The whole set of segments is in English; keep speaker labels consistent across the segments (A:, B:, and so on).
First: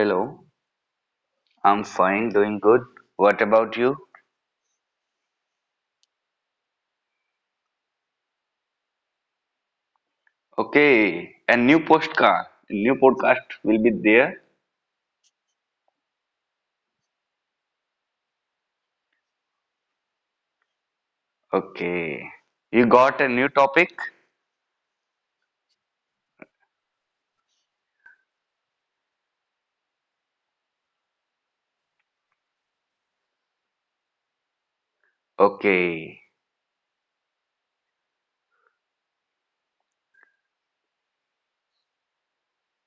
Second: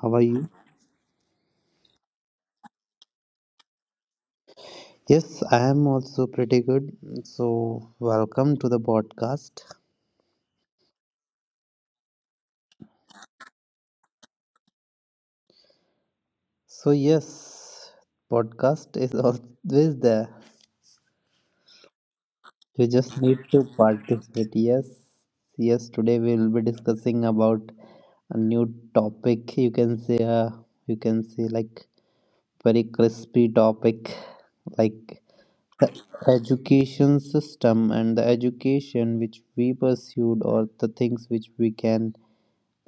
A: how are you?
B: I'm fine, doing good. What about you?
A: Yes, I am also pretty good. So, welcome to the podcast.
B: Okay, a new postcard, a new podcast will be there.
A: So, yes, podcast is always there.
B: Okay,
A: You
B: you
A: just
B: got a
A: need
B: new
A: to
B: topic?
A: participate. Yes, yes, today we will be discussing about a new topic. You can say like very crispy topic, like
B: Okay,
A: education system and the education which we pursued or the things which we can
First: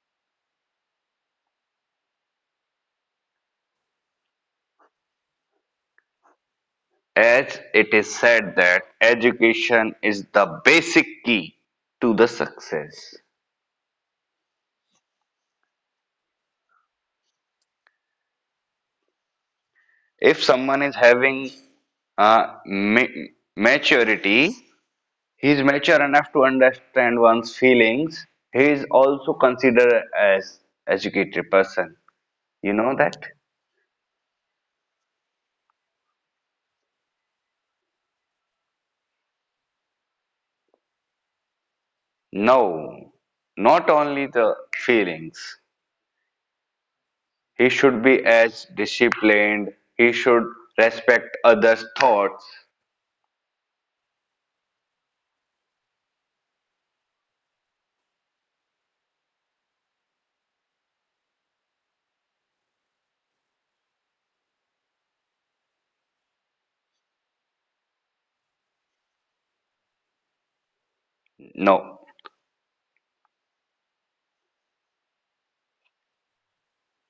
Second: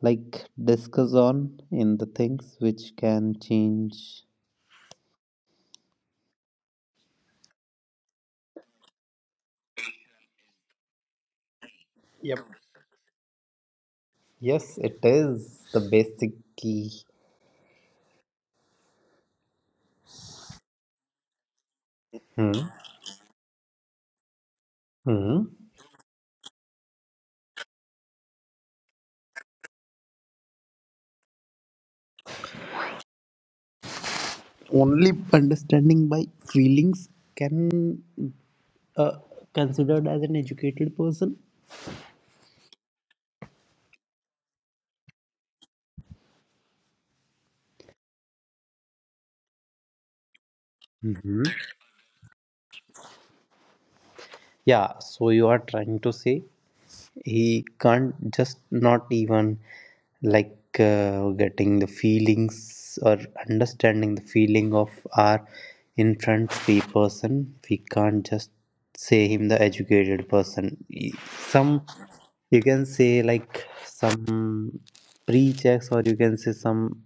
A: like discuss on in the things which can change.
B: as it is said that education is the basic key to the
A: Yep.
B: success.
A: Yes, it is the basic key.
B: If someone is having uh,
A: Hmm.
B: ma- maturity,
A: Hmm.
B: he is mature enough to understand one's feelings. He is also considered as educated person. You know that?
A: Only understanding by feelings can, uh, considered as an educated person.
B: No, not only the feelings. He should be as disciplined, he should respect
A: Mhm.
B: others' thoughts.
A: Yeah, so you are trying to say he can't just not even like, getting the feelings or understanding the feeling of our in front the person, we can't just say him the educated person. Some,
B: No,
A: you can say like some pre-checks, or you can say some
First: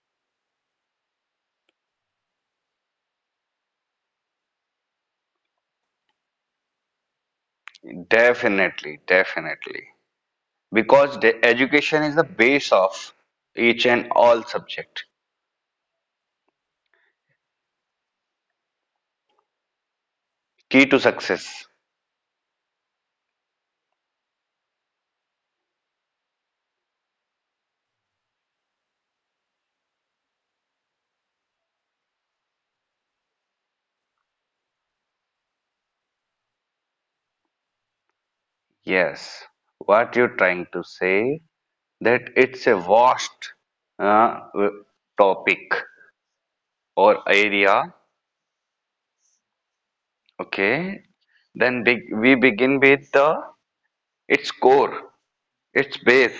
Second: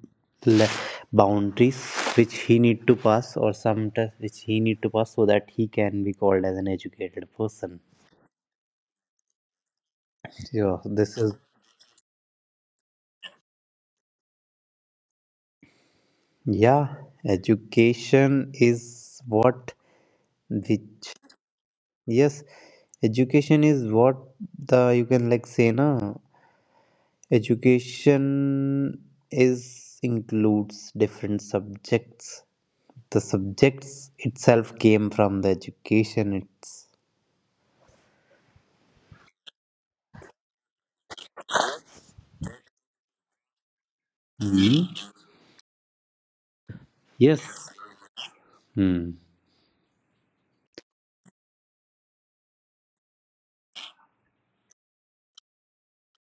A: le- boundaries which he need to pass, or some test which he need to pass so that he can be called as an educated person.
B: definitely, definitely.
A: Yeah, this
B: Because
A: is.
B: the education is the base of each and all subject.
A: Yeah, education is what,
B: Key to
A: which,
B: success.
A: yes, education is what the, you can like say na, education is includes different subjects. The subjects itself came from the education. It's.
B: Yes. What you're trying to say that it's a vast uh,
A: Hmm.
B: topic or
A: Yes.
B: area.
A: Hmm.
B: Okay, then we begin with the its core, its base.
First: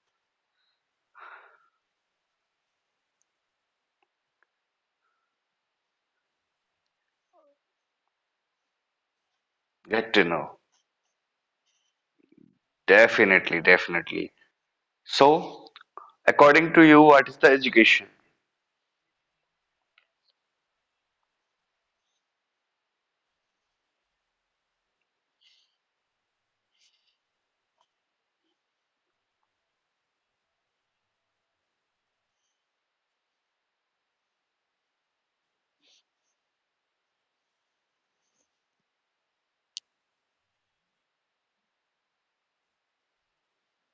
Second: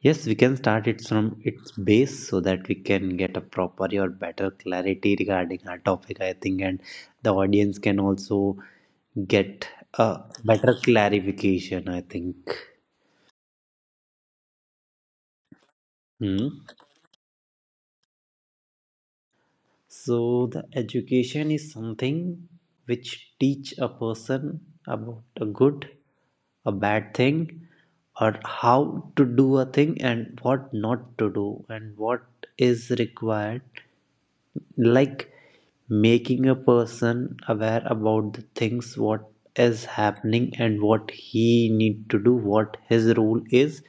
A: Yes, we can start it from its base so that we can get a proper or better clarity regarding our topic, I think, and the audience can also get
B: Get
A: a
B: to know.
A: better clarification, I think.
B: Definitely, definitely. So,
A: Hmm.
B: according to you, what is the education?
A: So the education is something which teach a person about a good, a bad thing, or how to do a thing and what not to do, and what is required, like making a person aware about the things what is happening and what he need to do, what his role is,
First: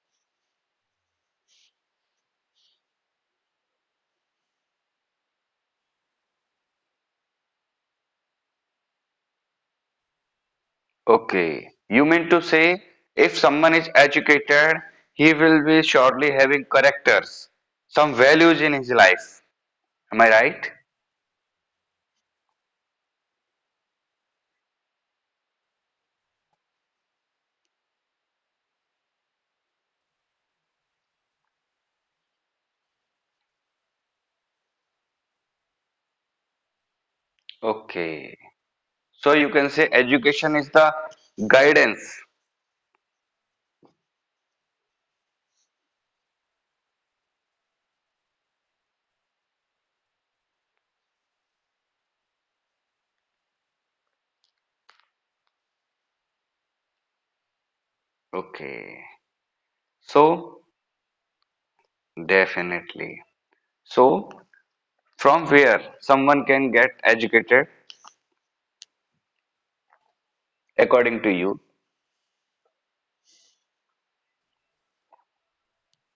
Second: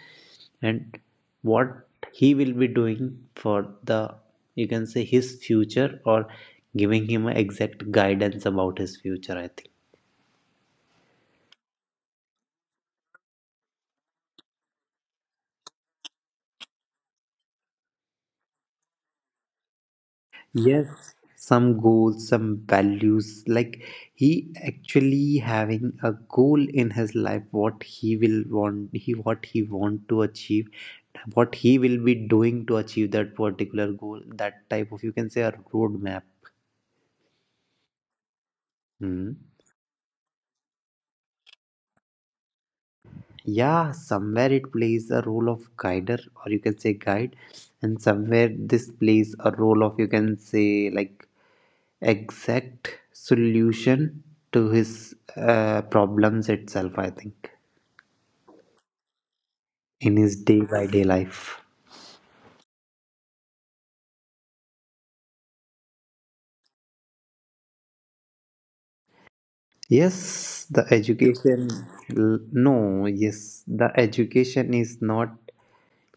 A: and what he will be doing for the, you can say, his future, or giving him a exact guidance about his future, I think.
B: Okay, you mean to say if someone is educated, he will be surely having characters, some values in his life. Am I right?
A: Yes, some goals, some values, like he actually having a goal in his life, what he will want, he what he want to achieve, what he will be doing to achieve that particular goal, that type of, you can say, a roadmap.
B: Okay,
A: Hmm.
B: so you can say education is the guidance.
A: Yeah, somewhere it plays a role of guider, or you can say guide, and somewhere this plays a role of, you can say like, exact solution to his, problems itself, I think,
B: Okay,
A: in his day
B: so
A: by day life.
B: definitely. So from where someone can get educated,
A: Yes, the
B: according to you.
A: education. No, yes, the education is not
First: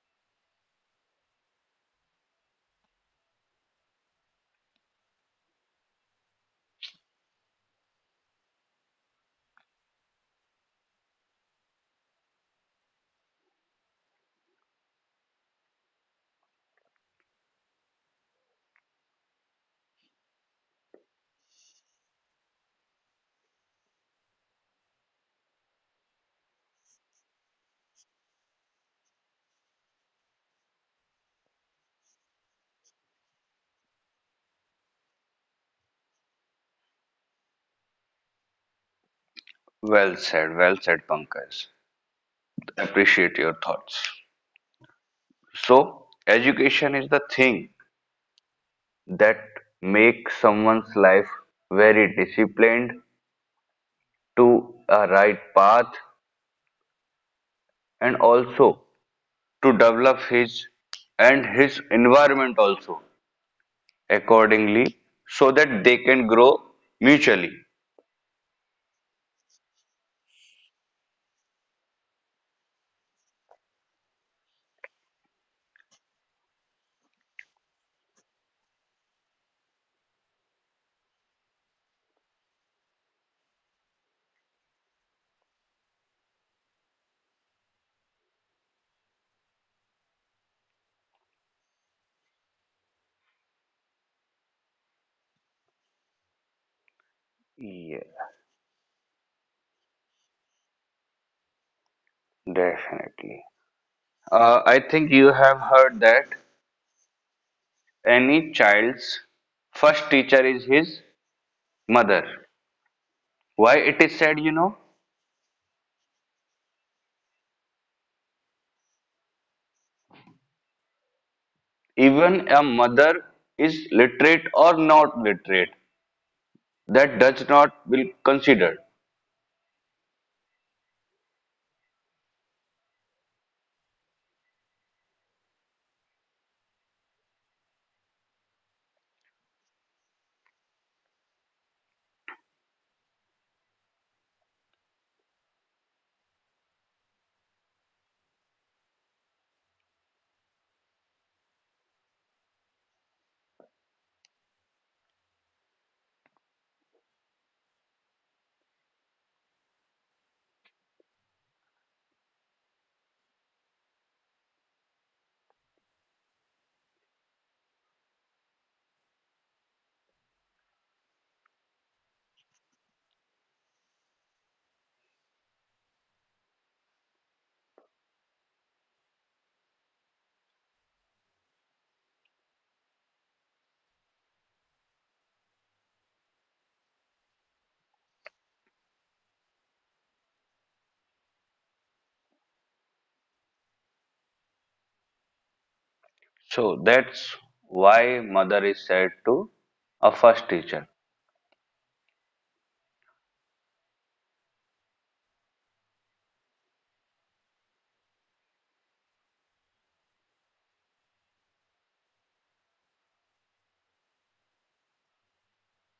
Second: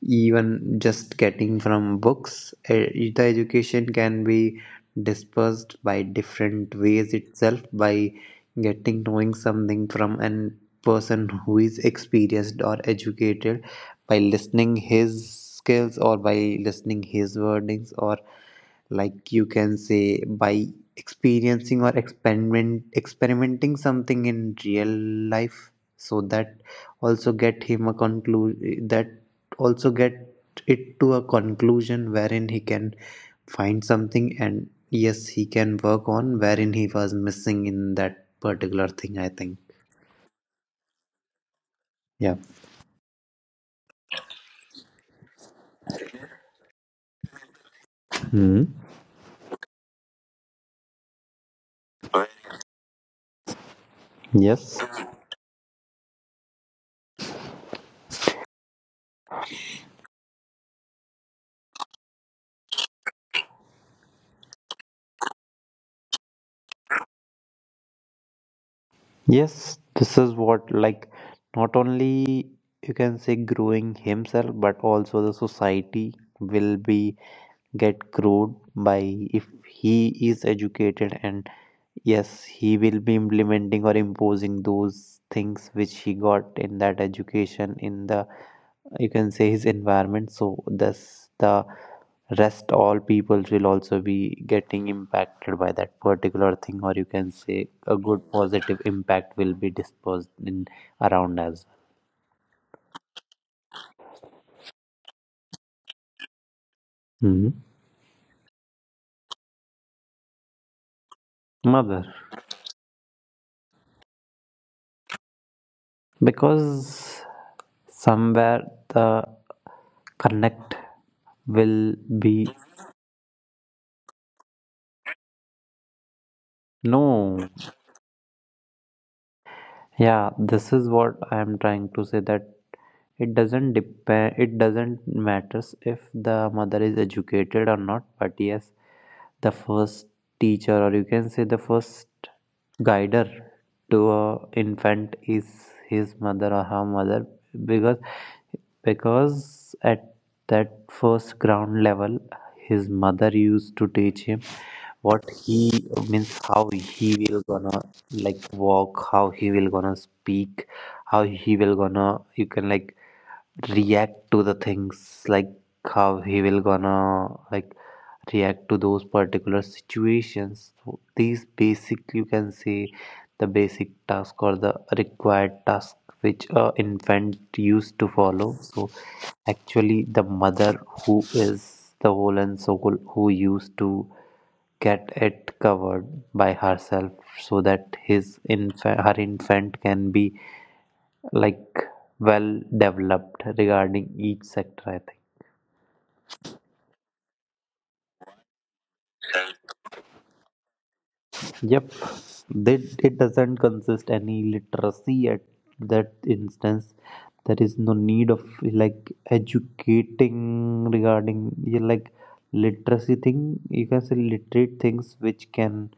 A: even just getting from books, eh, the education can be dispersed by different ways itself, by getting knowing something from an person who is experienced or educated, by listening his skills or by listening his wordings, or like you can say by experiencing or experimenting something in real life so that also get him a conclusion, that also get it to a conclusion wherein he can find something, and yes, he can work on wherein he was missing in that particular thing, I think.
B: Well said, Pankaj.
A: Yeah.
B: Appreciate your thoughts. So, education is the thing
A: Hmm.
B: that makes someone's life very disciplined, to
A: Yes.
B: a right path, and also to develop his and his environment also accordingly so that they can grow mutually.
A: Yes, this is what, like, not only, you can say, growing himself, but also the society will be get growed by, if he is educated. And yes, he will be implementing or imposing those things which he got in that education in the, you can say, his environment, so thus the rest all people will also be getting impacted by that particular thing, or you can say a
B: Yeah,
A: good positive impact will be dispersed in around as
B: definitely. I think you have heard that
A: well. Mhm.
B: any child's first teacher is his
A: Mother,
B: mother. Why it is said, you know,
A: because somewhere the connect will be.
B: even a mother is literate or not literate, that
A: No.
B: does not will considered.
A: Yeah, this is what I am trying to say, that it doesn't depend, it doesn't matters if the mother is educated or not, but yes, the first teacher, or you can say the first guider to a infant is his mother or her mother, because at that first ground level, his mother used to teach him what he means, how he will gonna like walk, how he will gonna speak, how he will gonna, you can like, react to the things, like how he will gonna like react to those particular situations. So these basic, you can say, the basic task or the required task which a infant used to follow. So actually, the mother who is the whole and soul who used to get it covered by herself, so that his infant, her infant, can be like well developed regarding each sector, I think.
B: So that's why mother is said to a first teacher.
A: Yep, that it doesn't consist any literacy at that instance. There is no need of like educating regarding, yeah, like literacy thing. You can say literate things which can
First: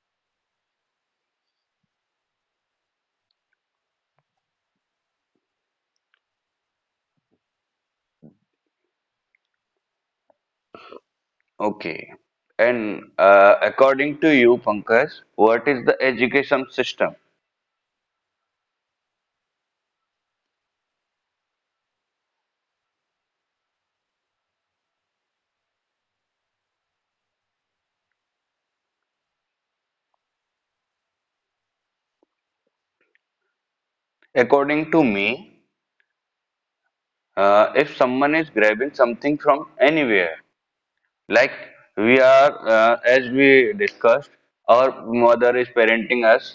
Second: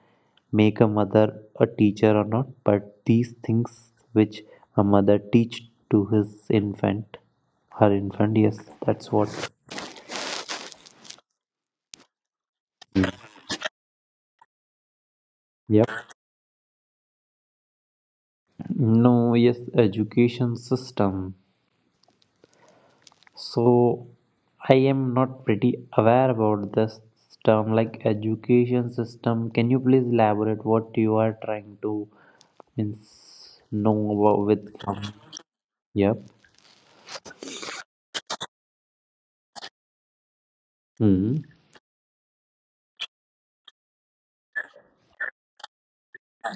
A: make a mother a teacher or not, but these things which a mother teach to his infant, her infant. Yes, that's what.
B: Okay. And according to you, Pankaj, what is the
A: Yep.
B: education system?
A: No. Yes, education system. So I am not pretty aware about this term, like education system. Can you please elaborate what you are trying to means know about
B: According to
A: with.
B: me,
A: Yep.
B: if someone is grabbing something from anywhere,
A: Hmm.
B: like we are, as we discussed, our mother is parenting us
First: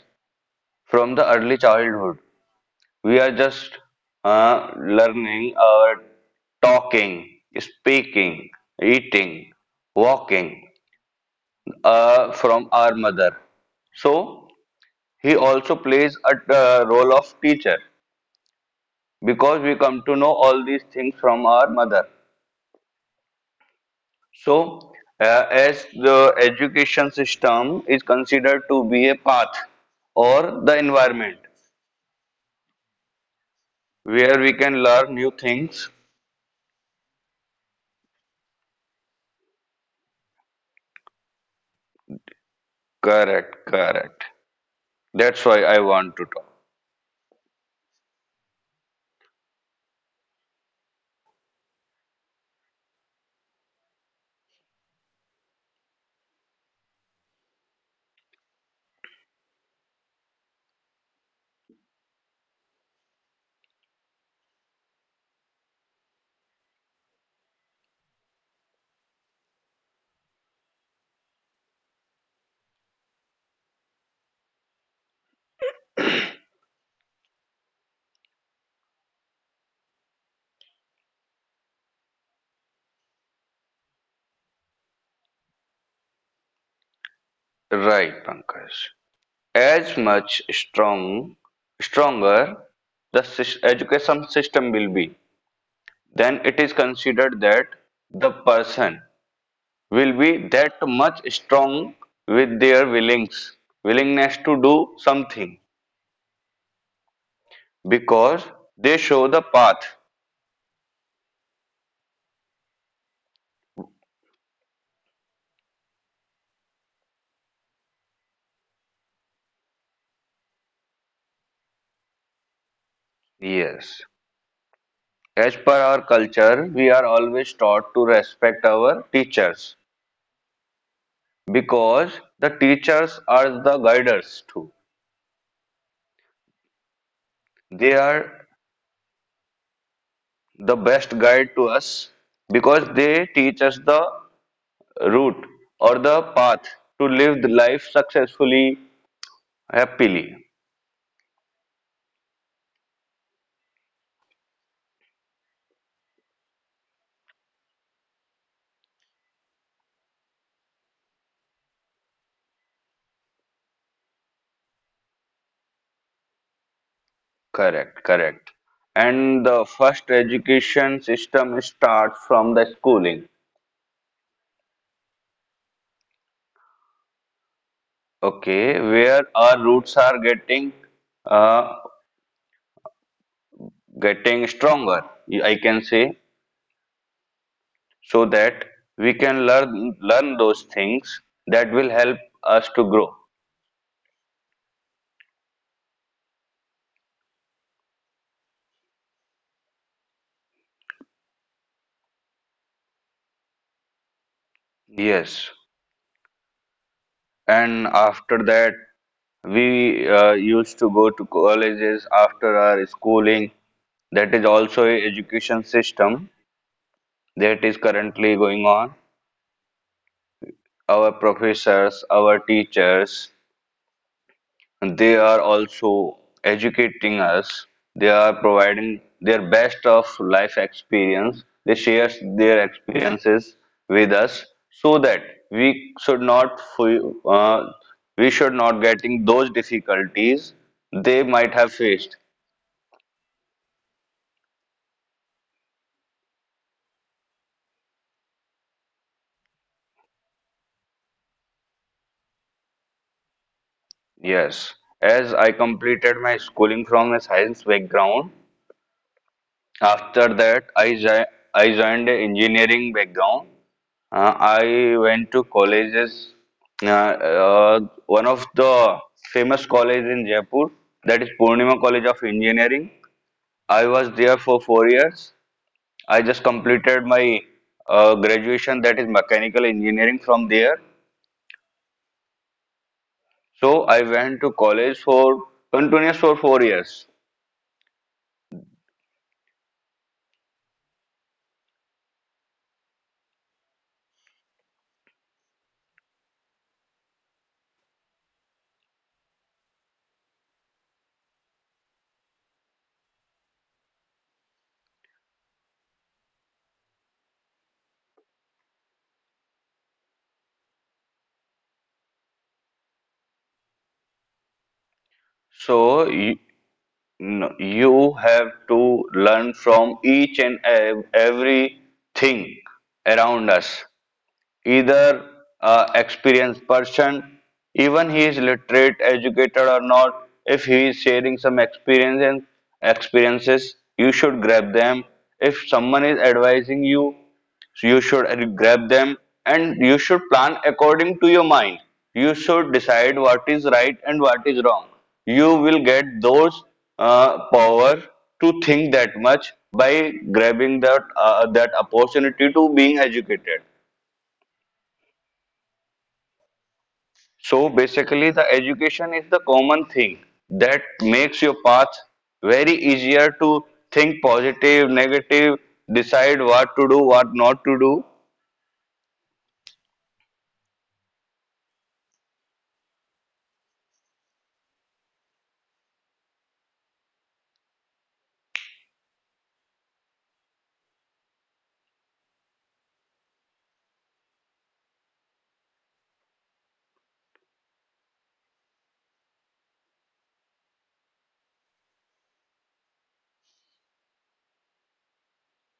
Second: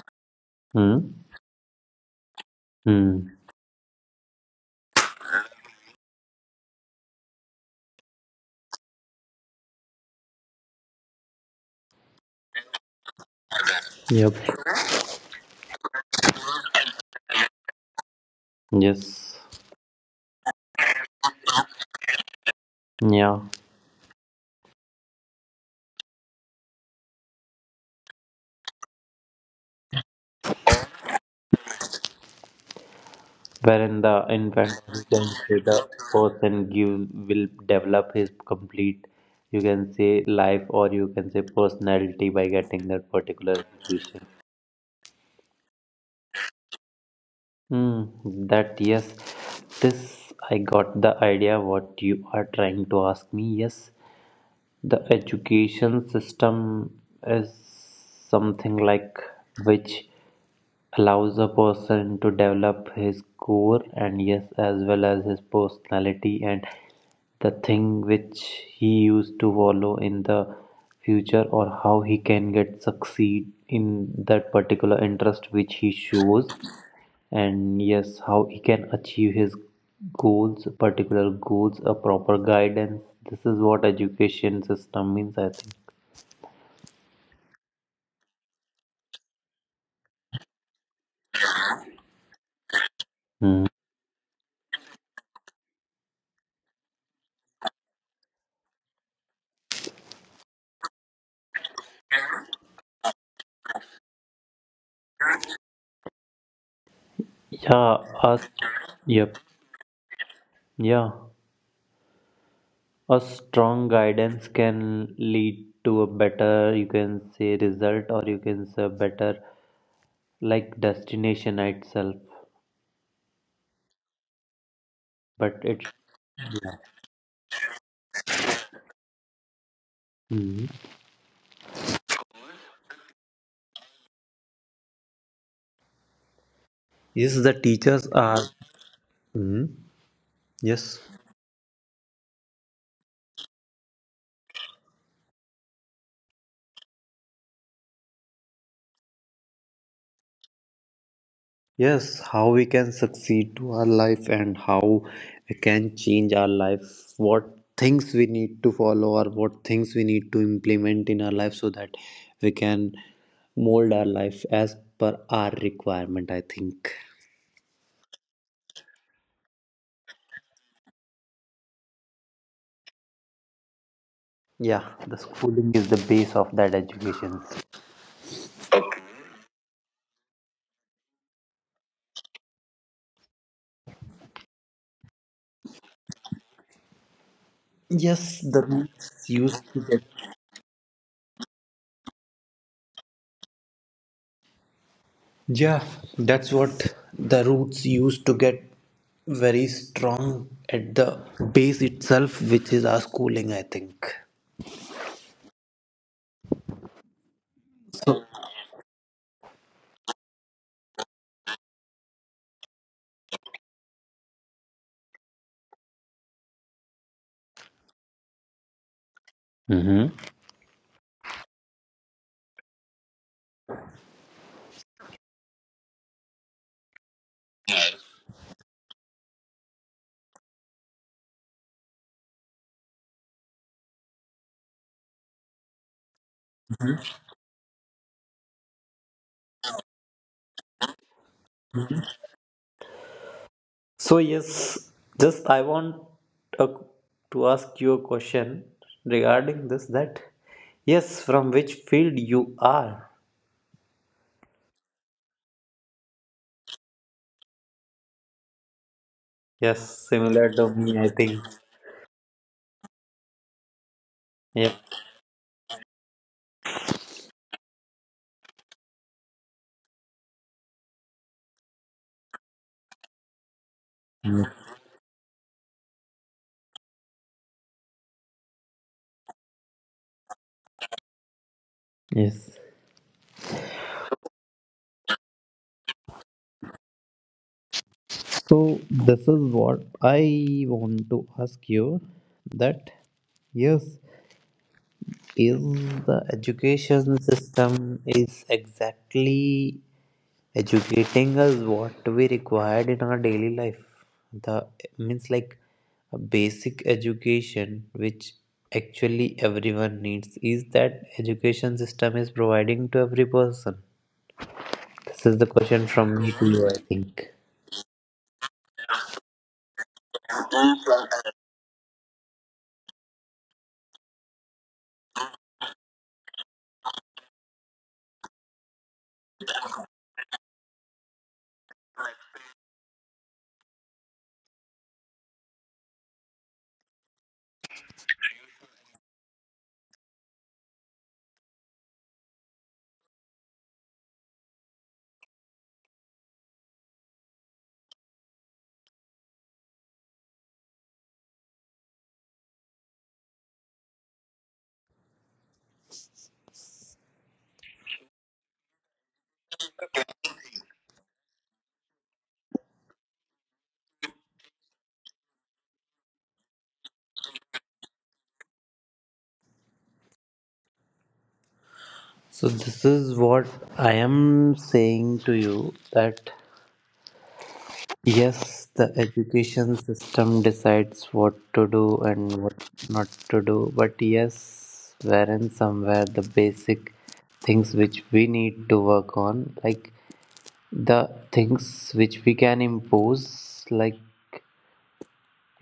B: from
A: Hmm.
B: the early childhood. We
A: Hmm.
B: are just learning our talking, speaking, eating, walking from our mother.
A: Yep.
B: So he also plays a role of teacher
A: Yes.
B: because we come to know all these things from our mother.
A: Yeah,
B: So, as the education system is considered to be a path or the environment
A: wherein the
B: where we
A: infant,
B: can
A: you
B: learn
A: can
B: new
A: say the
B: things.
A: person give, will develop his complete, you can say, life, or you can say personality, by getting that
B: Correct,
A: particular
B: correct.
A: education.
B: That's why I want to talk.
A: Hmm, that yes, this I got the idea what you are trying to ask me. Yes, the education system is something like which. Allows a person to develop his core, and yes, as well as his personality, and the thing which he used to follow in the future, or how he can get succeed in that particular interest which he shows, and yes, how he can achieve his goals, particular goals, a proper guidance, this is what education system means, I think.
B: Right, Pankaj. As much strong, stronger the
A: Hmm.
B: education system will be, then it is considered that the person will be that much strong with their willings, willingness to do something
A: Yeah,
B: because
A: us.
B: they show
A: Yep.
B: the path.
A: Yeah, a strong guidance can lead to a better, you can say, result, or you can say better, like, destination itself.
B: Yes. As
A: But
B: per
A: it.
B: our culture, we are always taught to respect our teachers
A: Mhm.
B: because the teachers are the guiders too.
A: Yes, the
B: They
A: teachers are.
B: are
A: Mhm.
B: the
A: Yes.
B: best guide to us because they teach us the route or the path to live the life successfully, happily.
A: Yes, how we can succeed to our life and how we can change our life, what things we need to follow, or what things we need to implement in our life so that we can mold our life as per our requirement, I think.
B: Correct, correct. And the first education system starts from the schooling.
A: Yeah, the schooling is the base of that education.
B: Okay, where our roots are getting uh, getting stronger, I can say, so
A: Yes, the
B: that we
A: roots
B: can
A: used
B: learn
A: to get.
B: learn those things that will help us to grow.
A: Yeah, that's what, the roots used to get very strong at the base itself, which is our schooling, I think.
B: Yes, and
A: So.
B: after that, we used to go to colleges after our schooling. That is also a education system that is currently going on.
A: Mm-hmm.
B: Our professors, our teachers, they are also educating us. They are providing their best of life experience. They share their experiences with us so that we should not fu- we should not getting those difficulties they might have faced.
A: So yes, just I want a, to ask you a question regarding this, that yes, from which field you are?
B: Yes, as I completed my schooling from a science background.
A: Yes,
B: After
A: similar
B: that
A: to
B: I,
A: me, I
B: jo-
A: think.
B: I joined an engineering background.
A: Yep.
B: I went to colleges. Uh, uh, one of the famous college in Jaipur, that is Purnima College of Engineering. I was there for 4 years. I just completed my graduation, that is mechanical engineering from there.
A: Yes.
B: So I went to college for continuous for 4 years.
A: So this is what I want to ask you, that yes, is the education system is exactly educating us what we required in our daily life, the means like a basic education which actually everyone needs, is that education system is providing to every person? This is the question
B: So you,
A: from me to you, I think.
B: no, you have to learn from each and everything around us. Either a experienced person, even he is literate educated or not, if he is sharing some experience and experiences you should grab them. If someone is advising you, you should grab them and you should plan according to your mind. You should decide what is right and what is wrong. You will get those power to think that much by grabbing that opportunity to being educated. So basically, the education is the common thing that makes your path very easier to think positive, negative, decide what to do, what not to do.
A: So this is what I am saying to you, that yes, the education system decides what to do and what not to do, but yes, wherein somewhere the basic things which we need to work on, like the things which we can impose, like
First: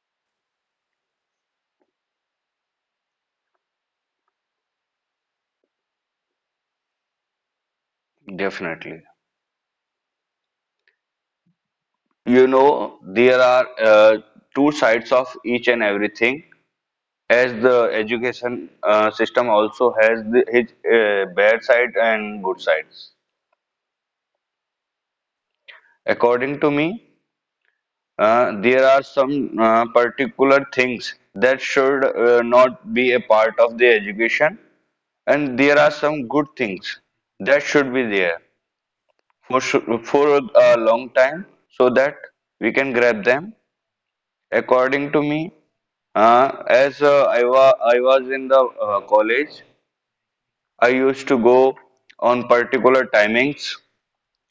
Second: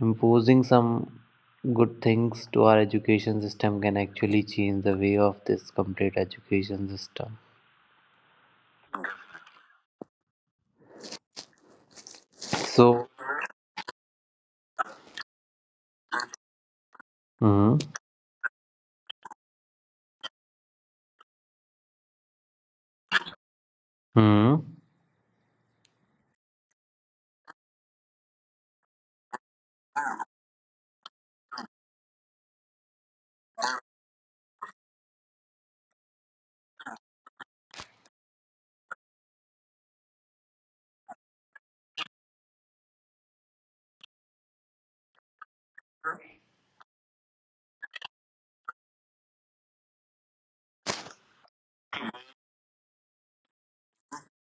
A: imposing some good things to our education system can actually change the way of this complete education system.
B: Definitely. You know,
A: So.
B: there are two sides of each and everything. As the
A: Hmm.
B: education system also has the, its bad side and good sides.
A: Hmm.
B: According to me, there are some particular things that should not be a part of the education, and there are some good things that should be there for for a long time so that we can grab them. According to me, as I wa I was in the college, I used to go on particular timings.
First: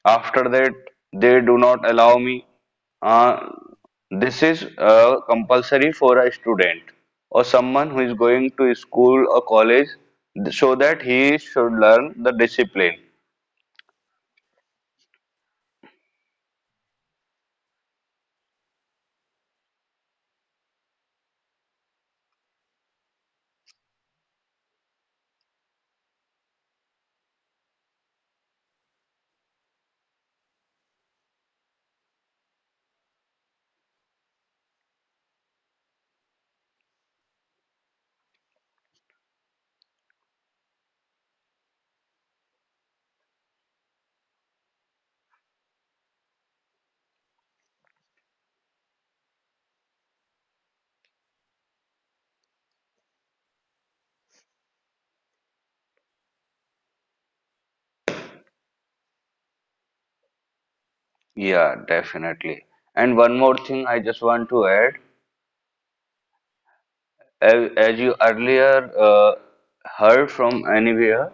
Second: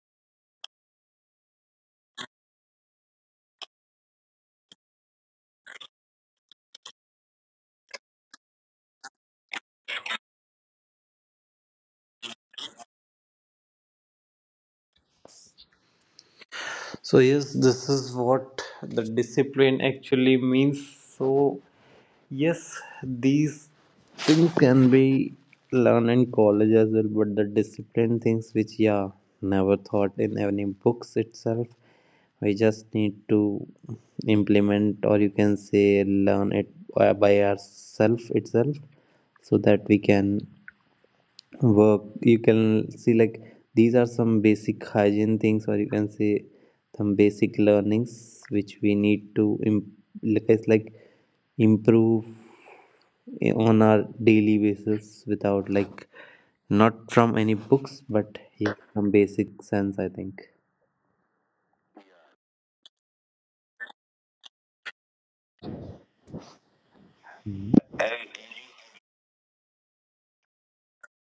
B: After that, they do not allow me. Uh, this is compulsory for a student or someone who is going to school or college so that he should learn the discipline.
A: So yes, this is what the discipline actually means. So yes, these things can be learned in college as well, but the discipline things which, yeah, never thought in any books itself. We just need to implement, or you can say learn it, by ourselves itself, so that we can work, you can see like, these are some basic hygiene things, or you can say some basic learnings which we need to like it's like improve on our daily basis, without like, not from any books, but yeah, from basic sense, I think.
B: Yeah, definitely. And one more thing I just want to add, a-
A: Mm.
B: as you earlier uh, heard from anywhere,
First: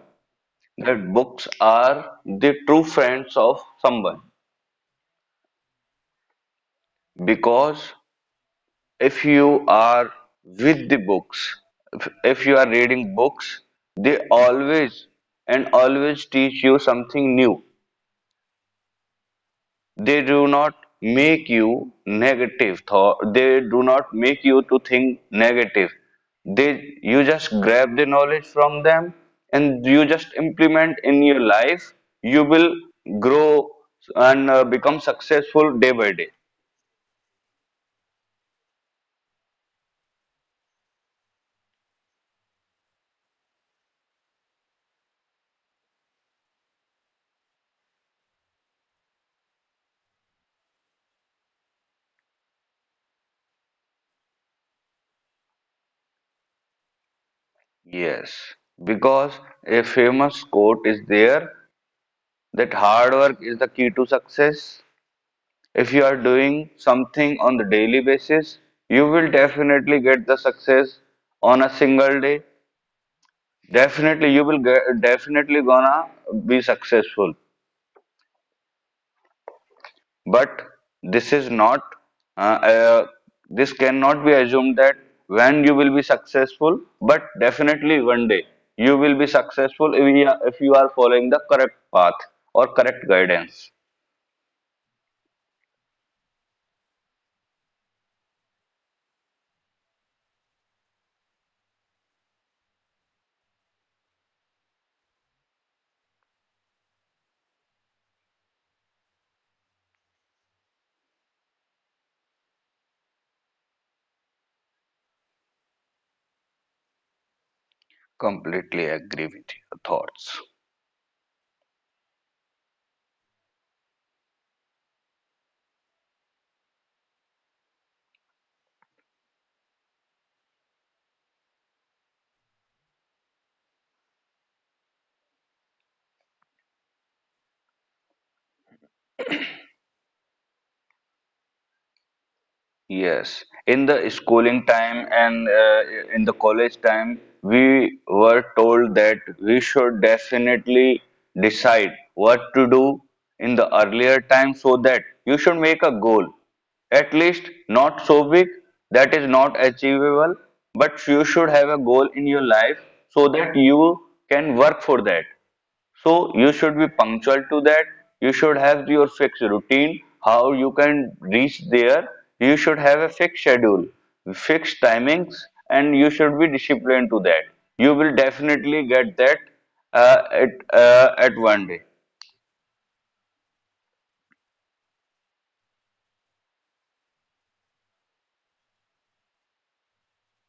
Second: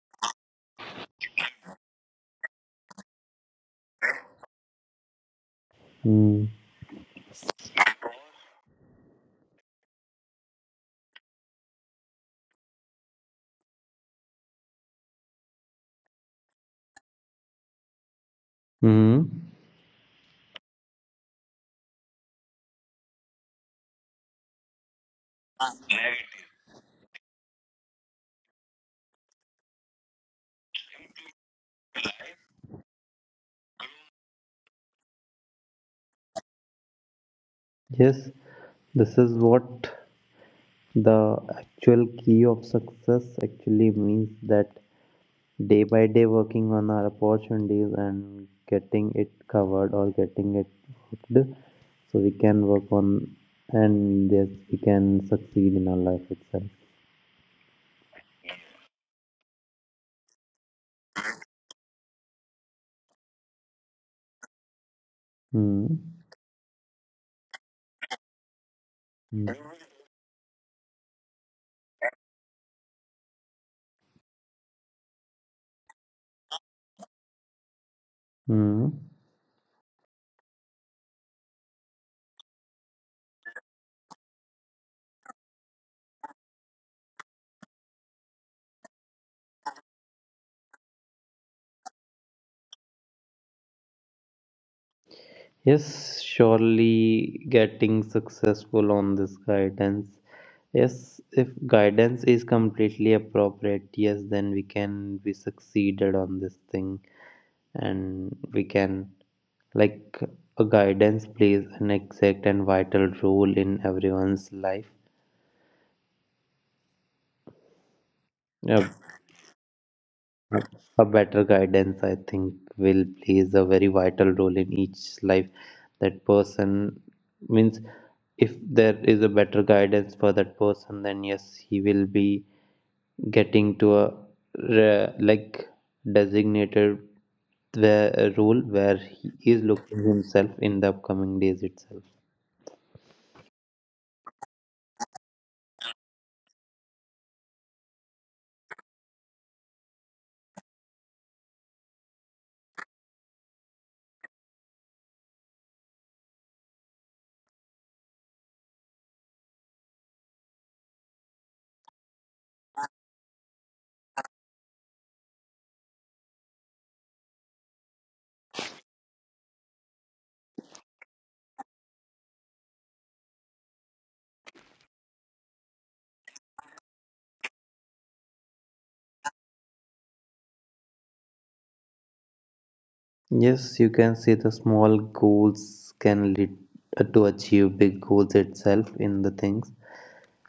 B: that books are the true friends of someone because if you are with the books, if you are reading books, they always and always teach you something new.
A: Hmm.
B: They do not make you negative thought. They do not make you to think negative. They, you just grab the knowledge from them and you just implement in your life. You will grow and become successful day by day.
A: Yes, this is what the actual key of success actually means, that day by day working on our opportunities and getting it covered or getting it hooked, so we can work on, and yes, we can succeed in our life itself.
B: Yes, because a famous quote is there that hard work is the key to success.
A: Hmm.
B: If you are doing something on the daily basis, you will
A: Hmm.
B: definitely get the success on a single day. Definitely, you will get, definitely gonna be successful.
A: Hmm.
B: But this is not, uh, uh, this cannot be assumed that when you will be successful, but definitely one day you will be successful if you are following the correct path or correct guidance.
A: Yes, surely getting successful on this guidance. Yes, if guidance is completely appropriate, yes, then we can be succeeded on this thing, and we can, like, a guidance plays an exact and vital role in everyone's life. Yeah,
B: Completely agree with your thoughts.
A: a better guidance, I think, will plays a very vital role in each life. That person means, if there is a better guidance for that person, then yes, he will be getting to a like designated where, role where he is looking himself in the upcoming days itself.
B: Yes, in the schooling time and in the college time, we were told that we should definitely decide what to do in the earlier time so that you should make a goal. At least not so big that is not achievable, but you should have a goal in your life so that you can work for that. So you should be punctual to that. You should have your fixed routine, how you can reach there. You should have a fixed schedule, fixed timings, and you should be disciplined to that. You will definitely get that at one day.
A: Yes, you can see the small goals can lead, to achieve big goals itself in the things.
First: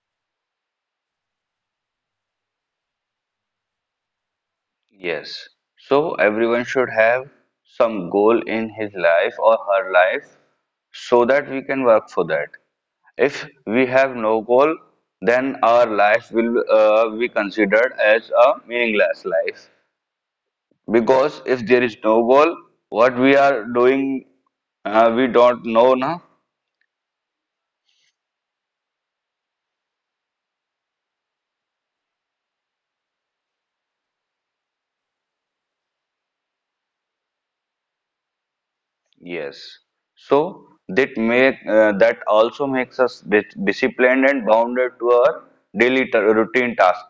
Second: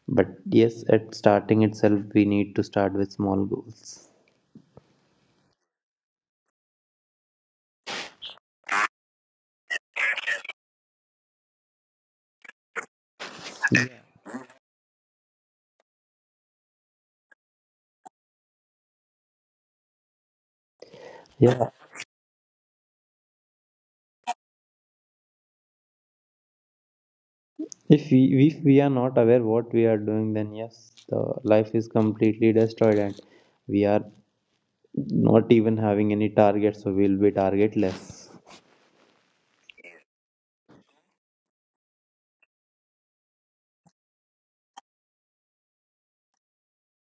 A: But yes, at starting itself, we need to start with small goals.
B: Yes. So everyone should have some goal in his life or her life so that we can work for that. If we have no goal, then our life will be considered as a meaningless life. Because if
A: Yeah,
B: there is no goal, what we are doing, we don't know now.
A: if we, if we are not aware what we are doing, then yes, the life is completely destroyed, and we are not even having any targets, so we'll be targetless.
B: Yes. So that make that also makes us disciplined and bounded to our daily routine task.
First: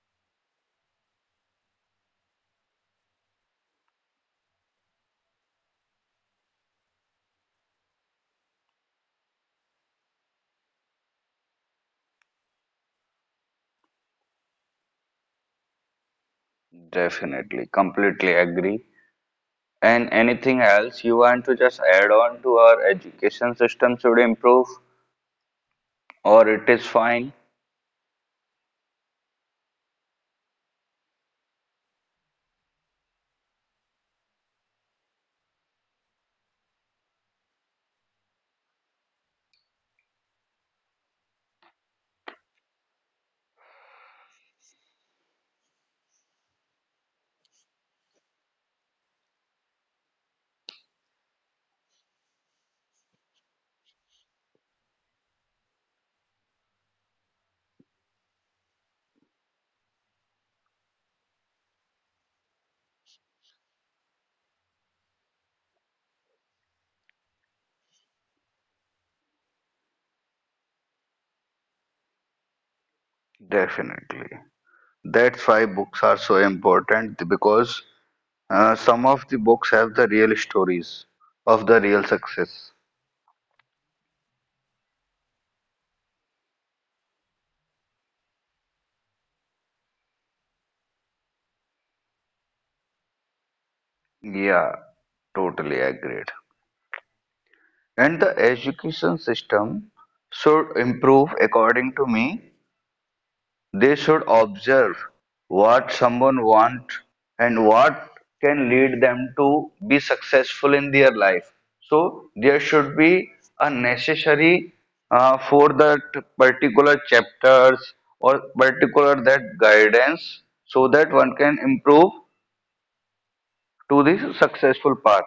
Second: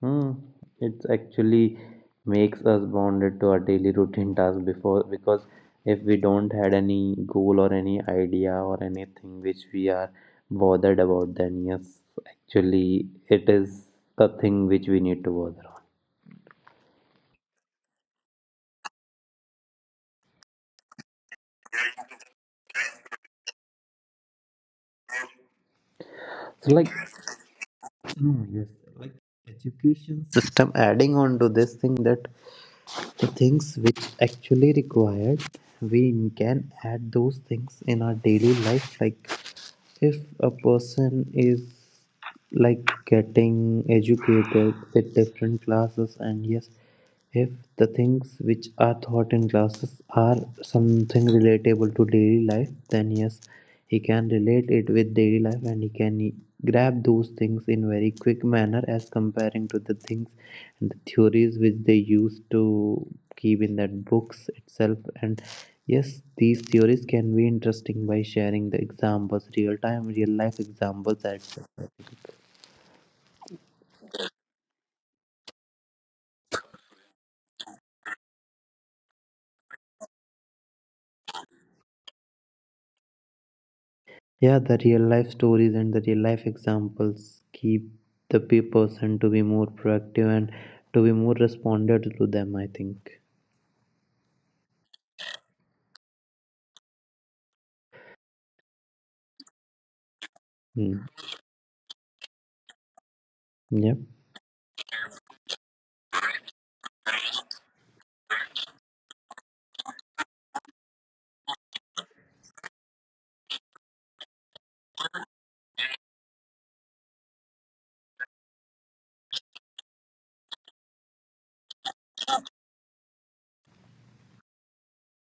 A: Hmm. It actually makes us bonded to our daily routine task before, because if we don't had any goal or any idea or anything which we are bothered about, then yes, actually it is the thing which we need to bother on.
B: Definitely, completely agree. And anything else you want to just add on to our education system should improve or it
A: So
B: is
A: like
B: fine?
A: no, yes, like education system, adding on to this thing that the things which actually required, we can add those things in our daily life. Like if a person is like getting educated with different classes, and yes, if the things which are taught in classes are something relatable to daily life, then yes, he can relate it with daily life and he can grab those things in very quick manner as comparing to the things and the theories which they used to keep in that books itself. And yes, these theories can be interesting by sharing the examples, real time real life examples, that
B: Definitely. That's why books are so important because some of the books have the real stories of the real success.
A: yeah, the real life stories and the real life examples keep the person to be more proactive and to be more responded to them, I think.
B: Yeah, totally agreed. And the education system should
A: Hmm.
B: improve according to me.
A: Yep.
B: They should observe what someone wants and what can lead them to be successful in their life. So there should be a necessary for that particular chapters or particular that guidance so that one can improve to the successful path.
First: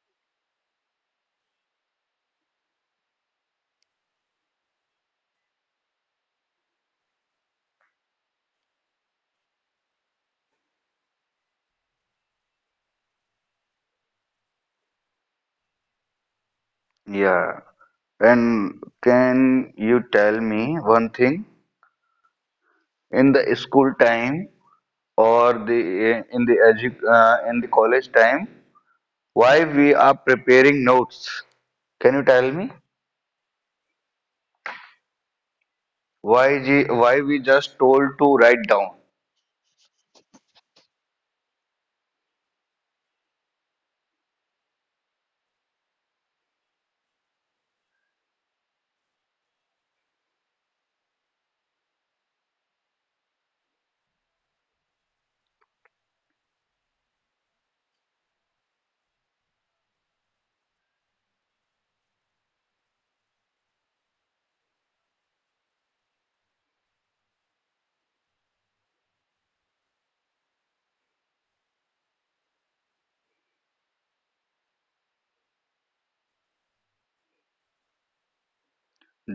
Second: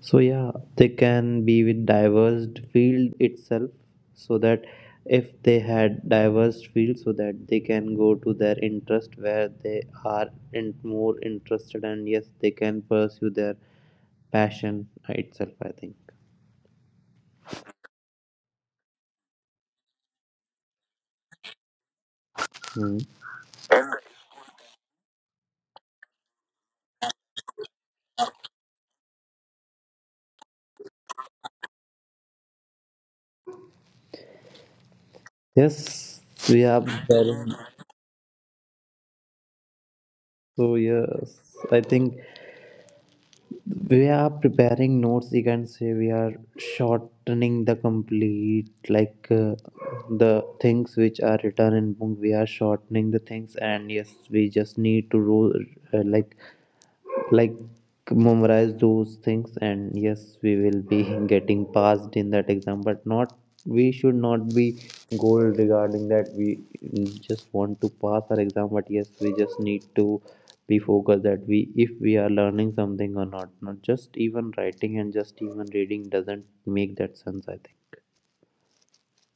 A: So yeah, they can be with diverse field itself, so that if they had diverse field, so that they can go to their interest where they are in more interested, and yes, they can pursue their passion itself, I think.
B: Yeah. And can you tell me one thing?
A: Hmm.
B: In the school time, or the in the edu- in the college time, why we are preparing notes, can you tell me
A: Yes,
B: why
A: we have.
B: why we just told to write down.
A: So yes, I think we are preparing notes, you can say we are shortening the complete, like the things which are written in book, we are shortening the things. And yes, we just need to uh, like like memorize those things, and yes, we will be getting passed in that exam. But not, we should not be goal regarding that, we just want to pass our exam. But yes, we just need to be focused that, we if we are learning something or not, not just even writing and just even reading doesn't make that sense, I think.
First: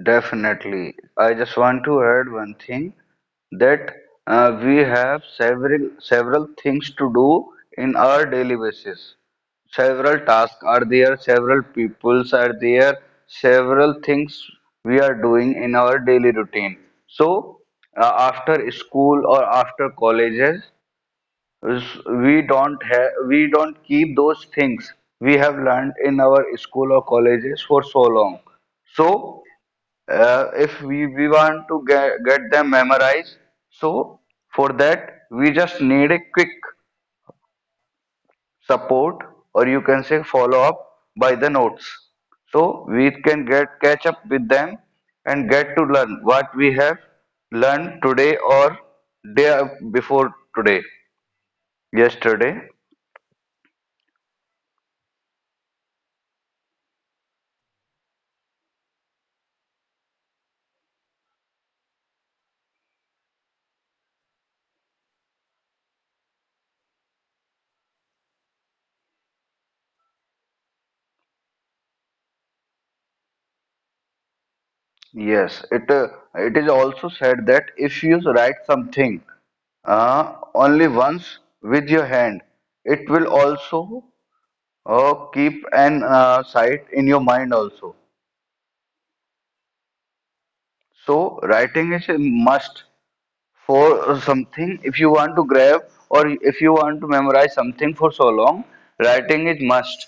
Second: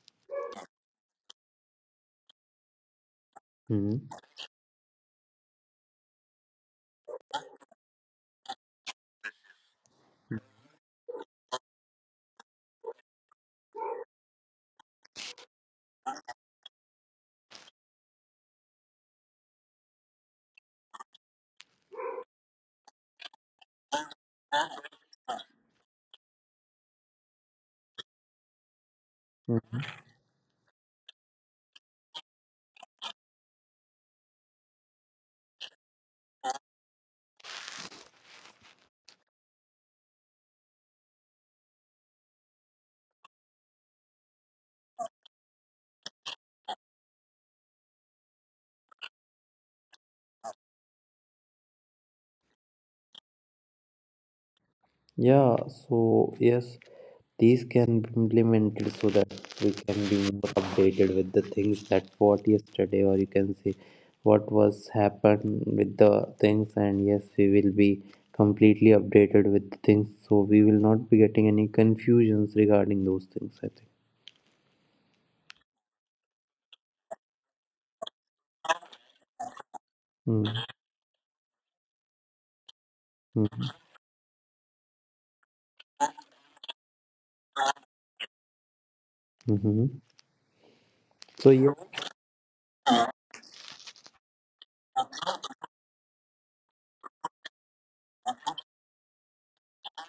B: Definitely. I just want to add one thing that
A: Hmm.
B: we have several things to do in our daily basis. Several tasks are there, several peoples are there, several things we are doing in our daily routine. So after school or after colleges, is we don't keep those things we have learned in our school or colleges for so long. So if we, we want to get them memorized, so for that we just need a quick support or you can say follow up by the notes so we can get catch up with them and get to learn what we have learned today or day before today, yesterday.
A: Yeah, so yes, these can be implemented so that we can be more updated with the things, that what yesterday, or you can say what was happened with the things. And yes, we will be completely updated with the things, so we will not be getting any confusions regarding those things, I think.
B: Yes, it is also said that if you write something
A: Mm-hmm.
B: only once with your hand, it will
A: Mm-hmm.
B: also keep an sight in your mind also.
A: Mm-hmm.
B: So
A: So yeah.
B: writing is a must for something if you want to grab or if you want to memorize something for so long, writing is must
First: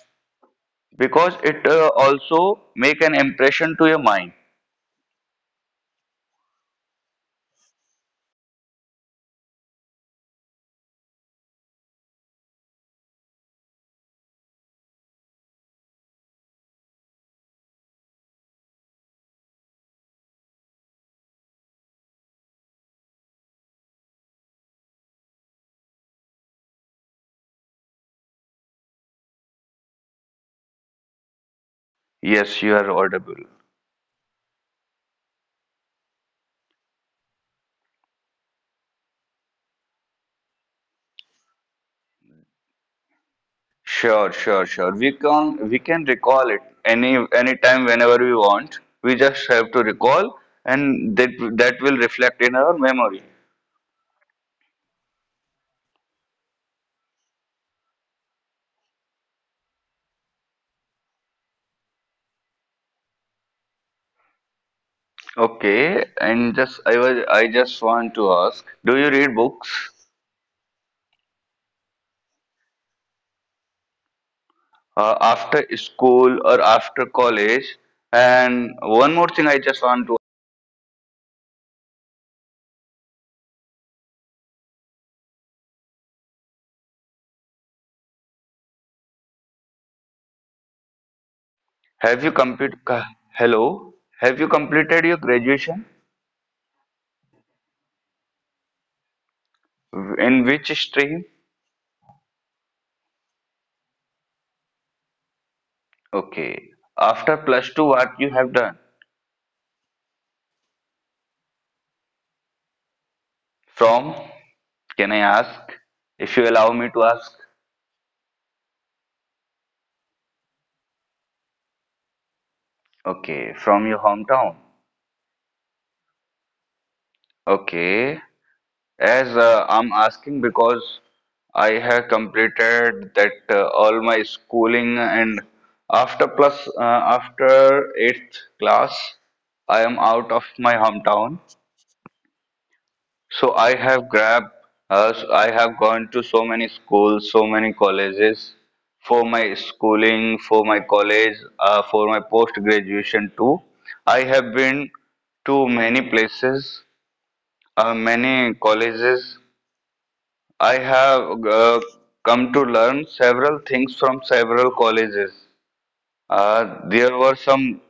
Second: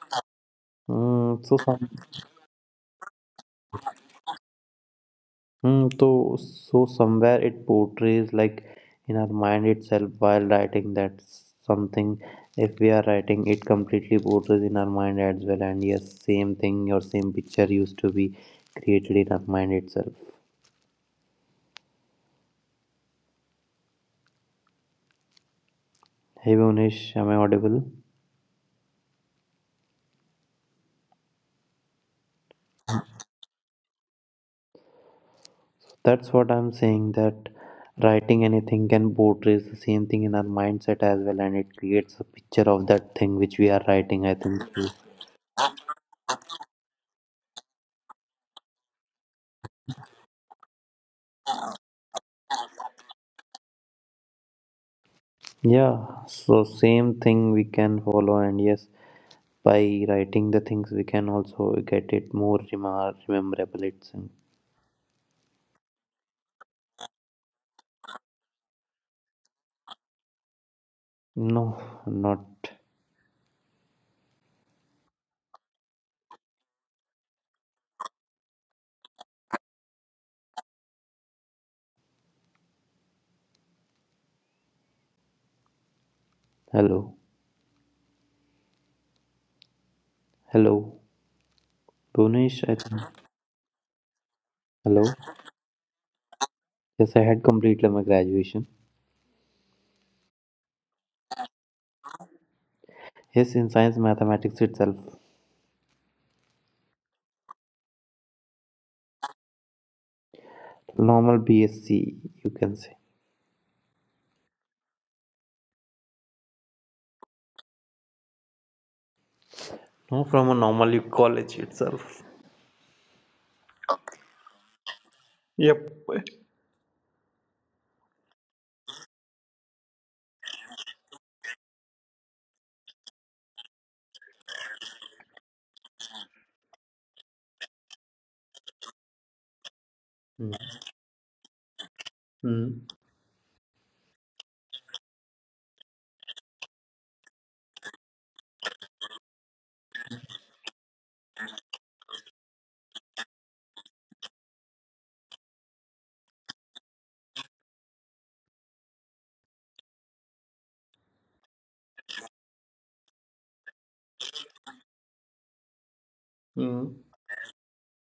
B: because
A: So
B: it
A: some.
B: also make an impression to your mind.
A: Hmm, so somewhere it portrays like in our mind itself while writing. That's something, if we are writing, it completely portrays in our mind as well, and yes, same thing or same picture used to be created in our mind itself. Hey Bonish, am I audible?
B: Yes, you are audible.
A: That's what I'm saying, that writing anything can portray the same thing in our mindset as well, and it creates a picture of that thing which we are writing,
B: Sure,
A: I think.
B: sure,
A: So.
B: sure. We can recall it any time whenever we want. We just have to recall, and that will reflect in our memory.
A: Yeah, so same thing we can follow, and yes, by writing the things we can also get it more memorable. It's
B: Okay, and just I just want to ask, do you read books
A: no, not.
B: after school or after college? And one more thing, I just want to
A: Hello, hello,
B: have you
A: Bonish, I think.
B: hello? Have you
A: Hello.
B: completed your graduation?
A: Yes, I had completed my graduation.
B: In which stream?
A: Yes, in science, mathematics itself.
B: Okay. After plus 2, what you have done?
A: Normal BSc, you can say.
B: From, can I ask? If you allow me to ask.
A: No, from a normal college itself.
B: Okay, from your hometown.
A: Yep.
B: Okay. As I'm asking because I have completed that all my schooling and after plus uh, after eighth class, I am out
A: Mm.
B: of my hometown.
A: Mm,
B: So I have grabbed, I have gone to so many schools, so many colleges for my schooling, for my college, for my post graduation too. I have been to many places, many colleges. I have come to learn several things from several colleges.
A: mm,
B: There were some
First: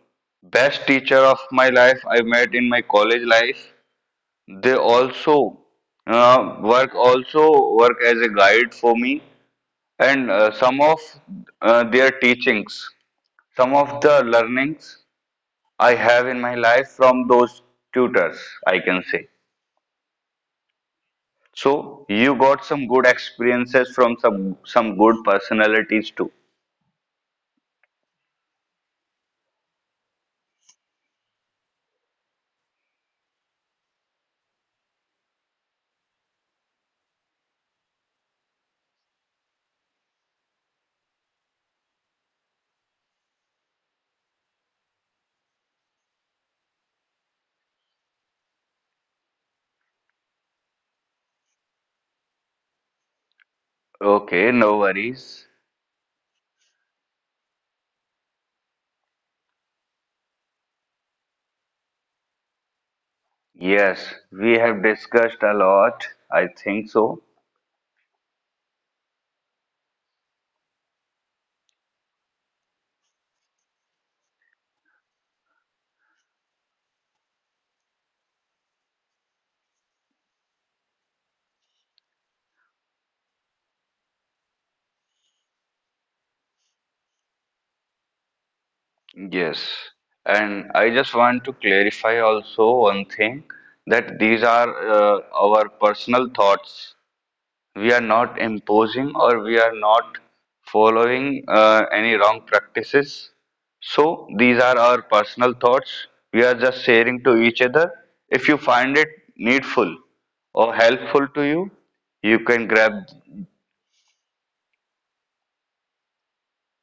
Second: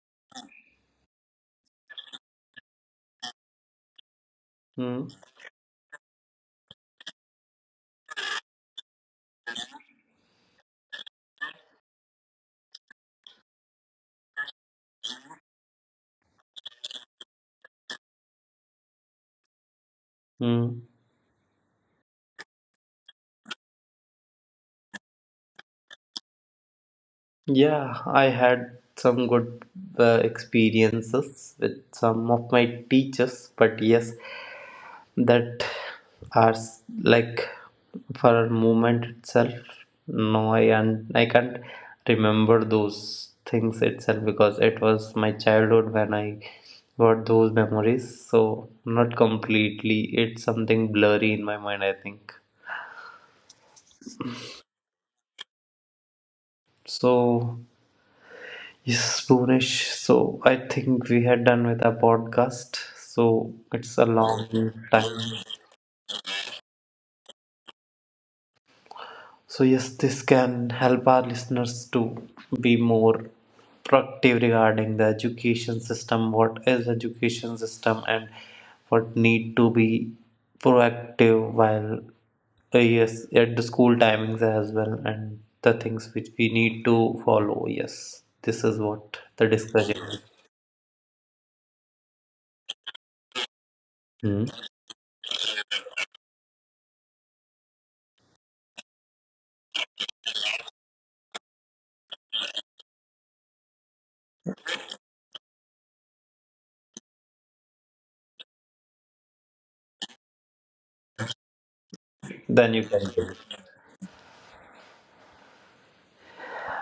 B: best teacher of my life I met in my college life. They
A: mm,
B: also work as a guide for me, and some of their teachings, some of the learnings I have in my life from those tutors, I can say.
A: mm.
B: So you got some good experiences from some good personalities too.
A: Yeah, I had some good experiences with some of my teachers, but yes, that are like for movement itself. No, I can't remember those things itself, because it was my childhood when I got those memories, so not completely, it's something blurry in my mind, I think.
B: Okay, no worries.
A: So yes, Bhunesh, so I think we had done with our podcast, so it's a
B: Yes,
A: long
B: we have discussed
A: time.
B: a lot. I think so.
A: So, yes, this can help our listeners to be more proactive regarding the education system, what is education system and what need to be proactive while yes at the school timings as well, and the things which we need to follow. Yes, this is what the
B: Yes,
A: discussion is.
B: and I just want to clarify also one thing that these
A: Hmm.
B: are our personal thoughts. We are not imposing or we are not following any wrong practices. So these are our personal thoughts. We are just sharing to each other. If you find it needful or helpful to you, you can
A: Then you
B: grab.
A: can.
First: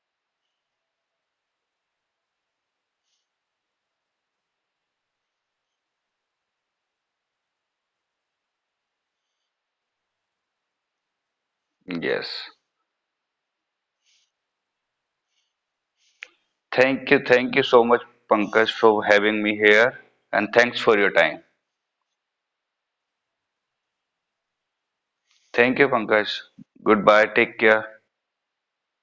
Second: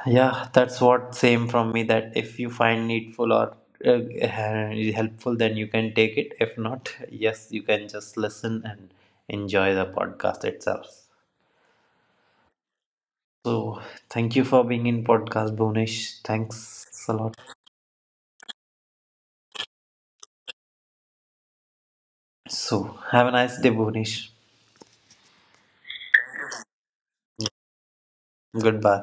A: Yeah, that's what same from me, that if you find needful or uh, helpful, then you can take it. If not, yes, you can just listen and enjoy the podcast itself.
B: Yes.
A: So, thank you for being in podcast, Bhunesh. Thanks
B: Thank
A: a
B: you.
A: lot.
B: Thank you so much, Pankaj, for having me here. And thanks for your time.
A: So, have a nice day, Bhunesh.
B: Thank you, Pankaj. Goodbye. Take care.
A: Goodbye.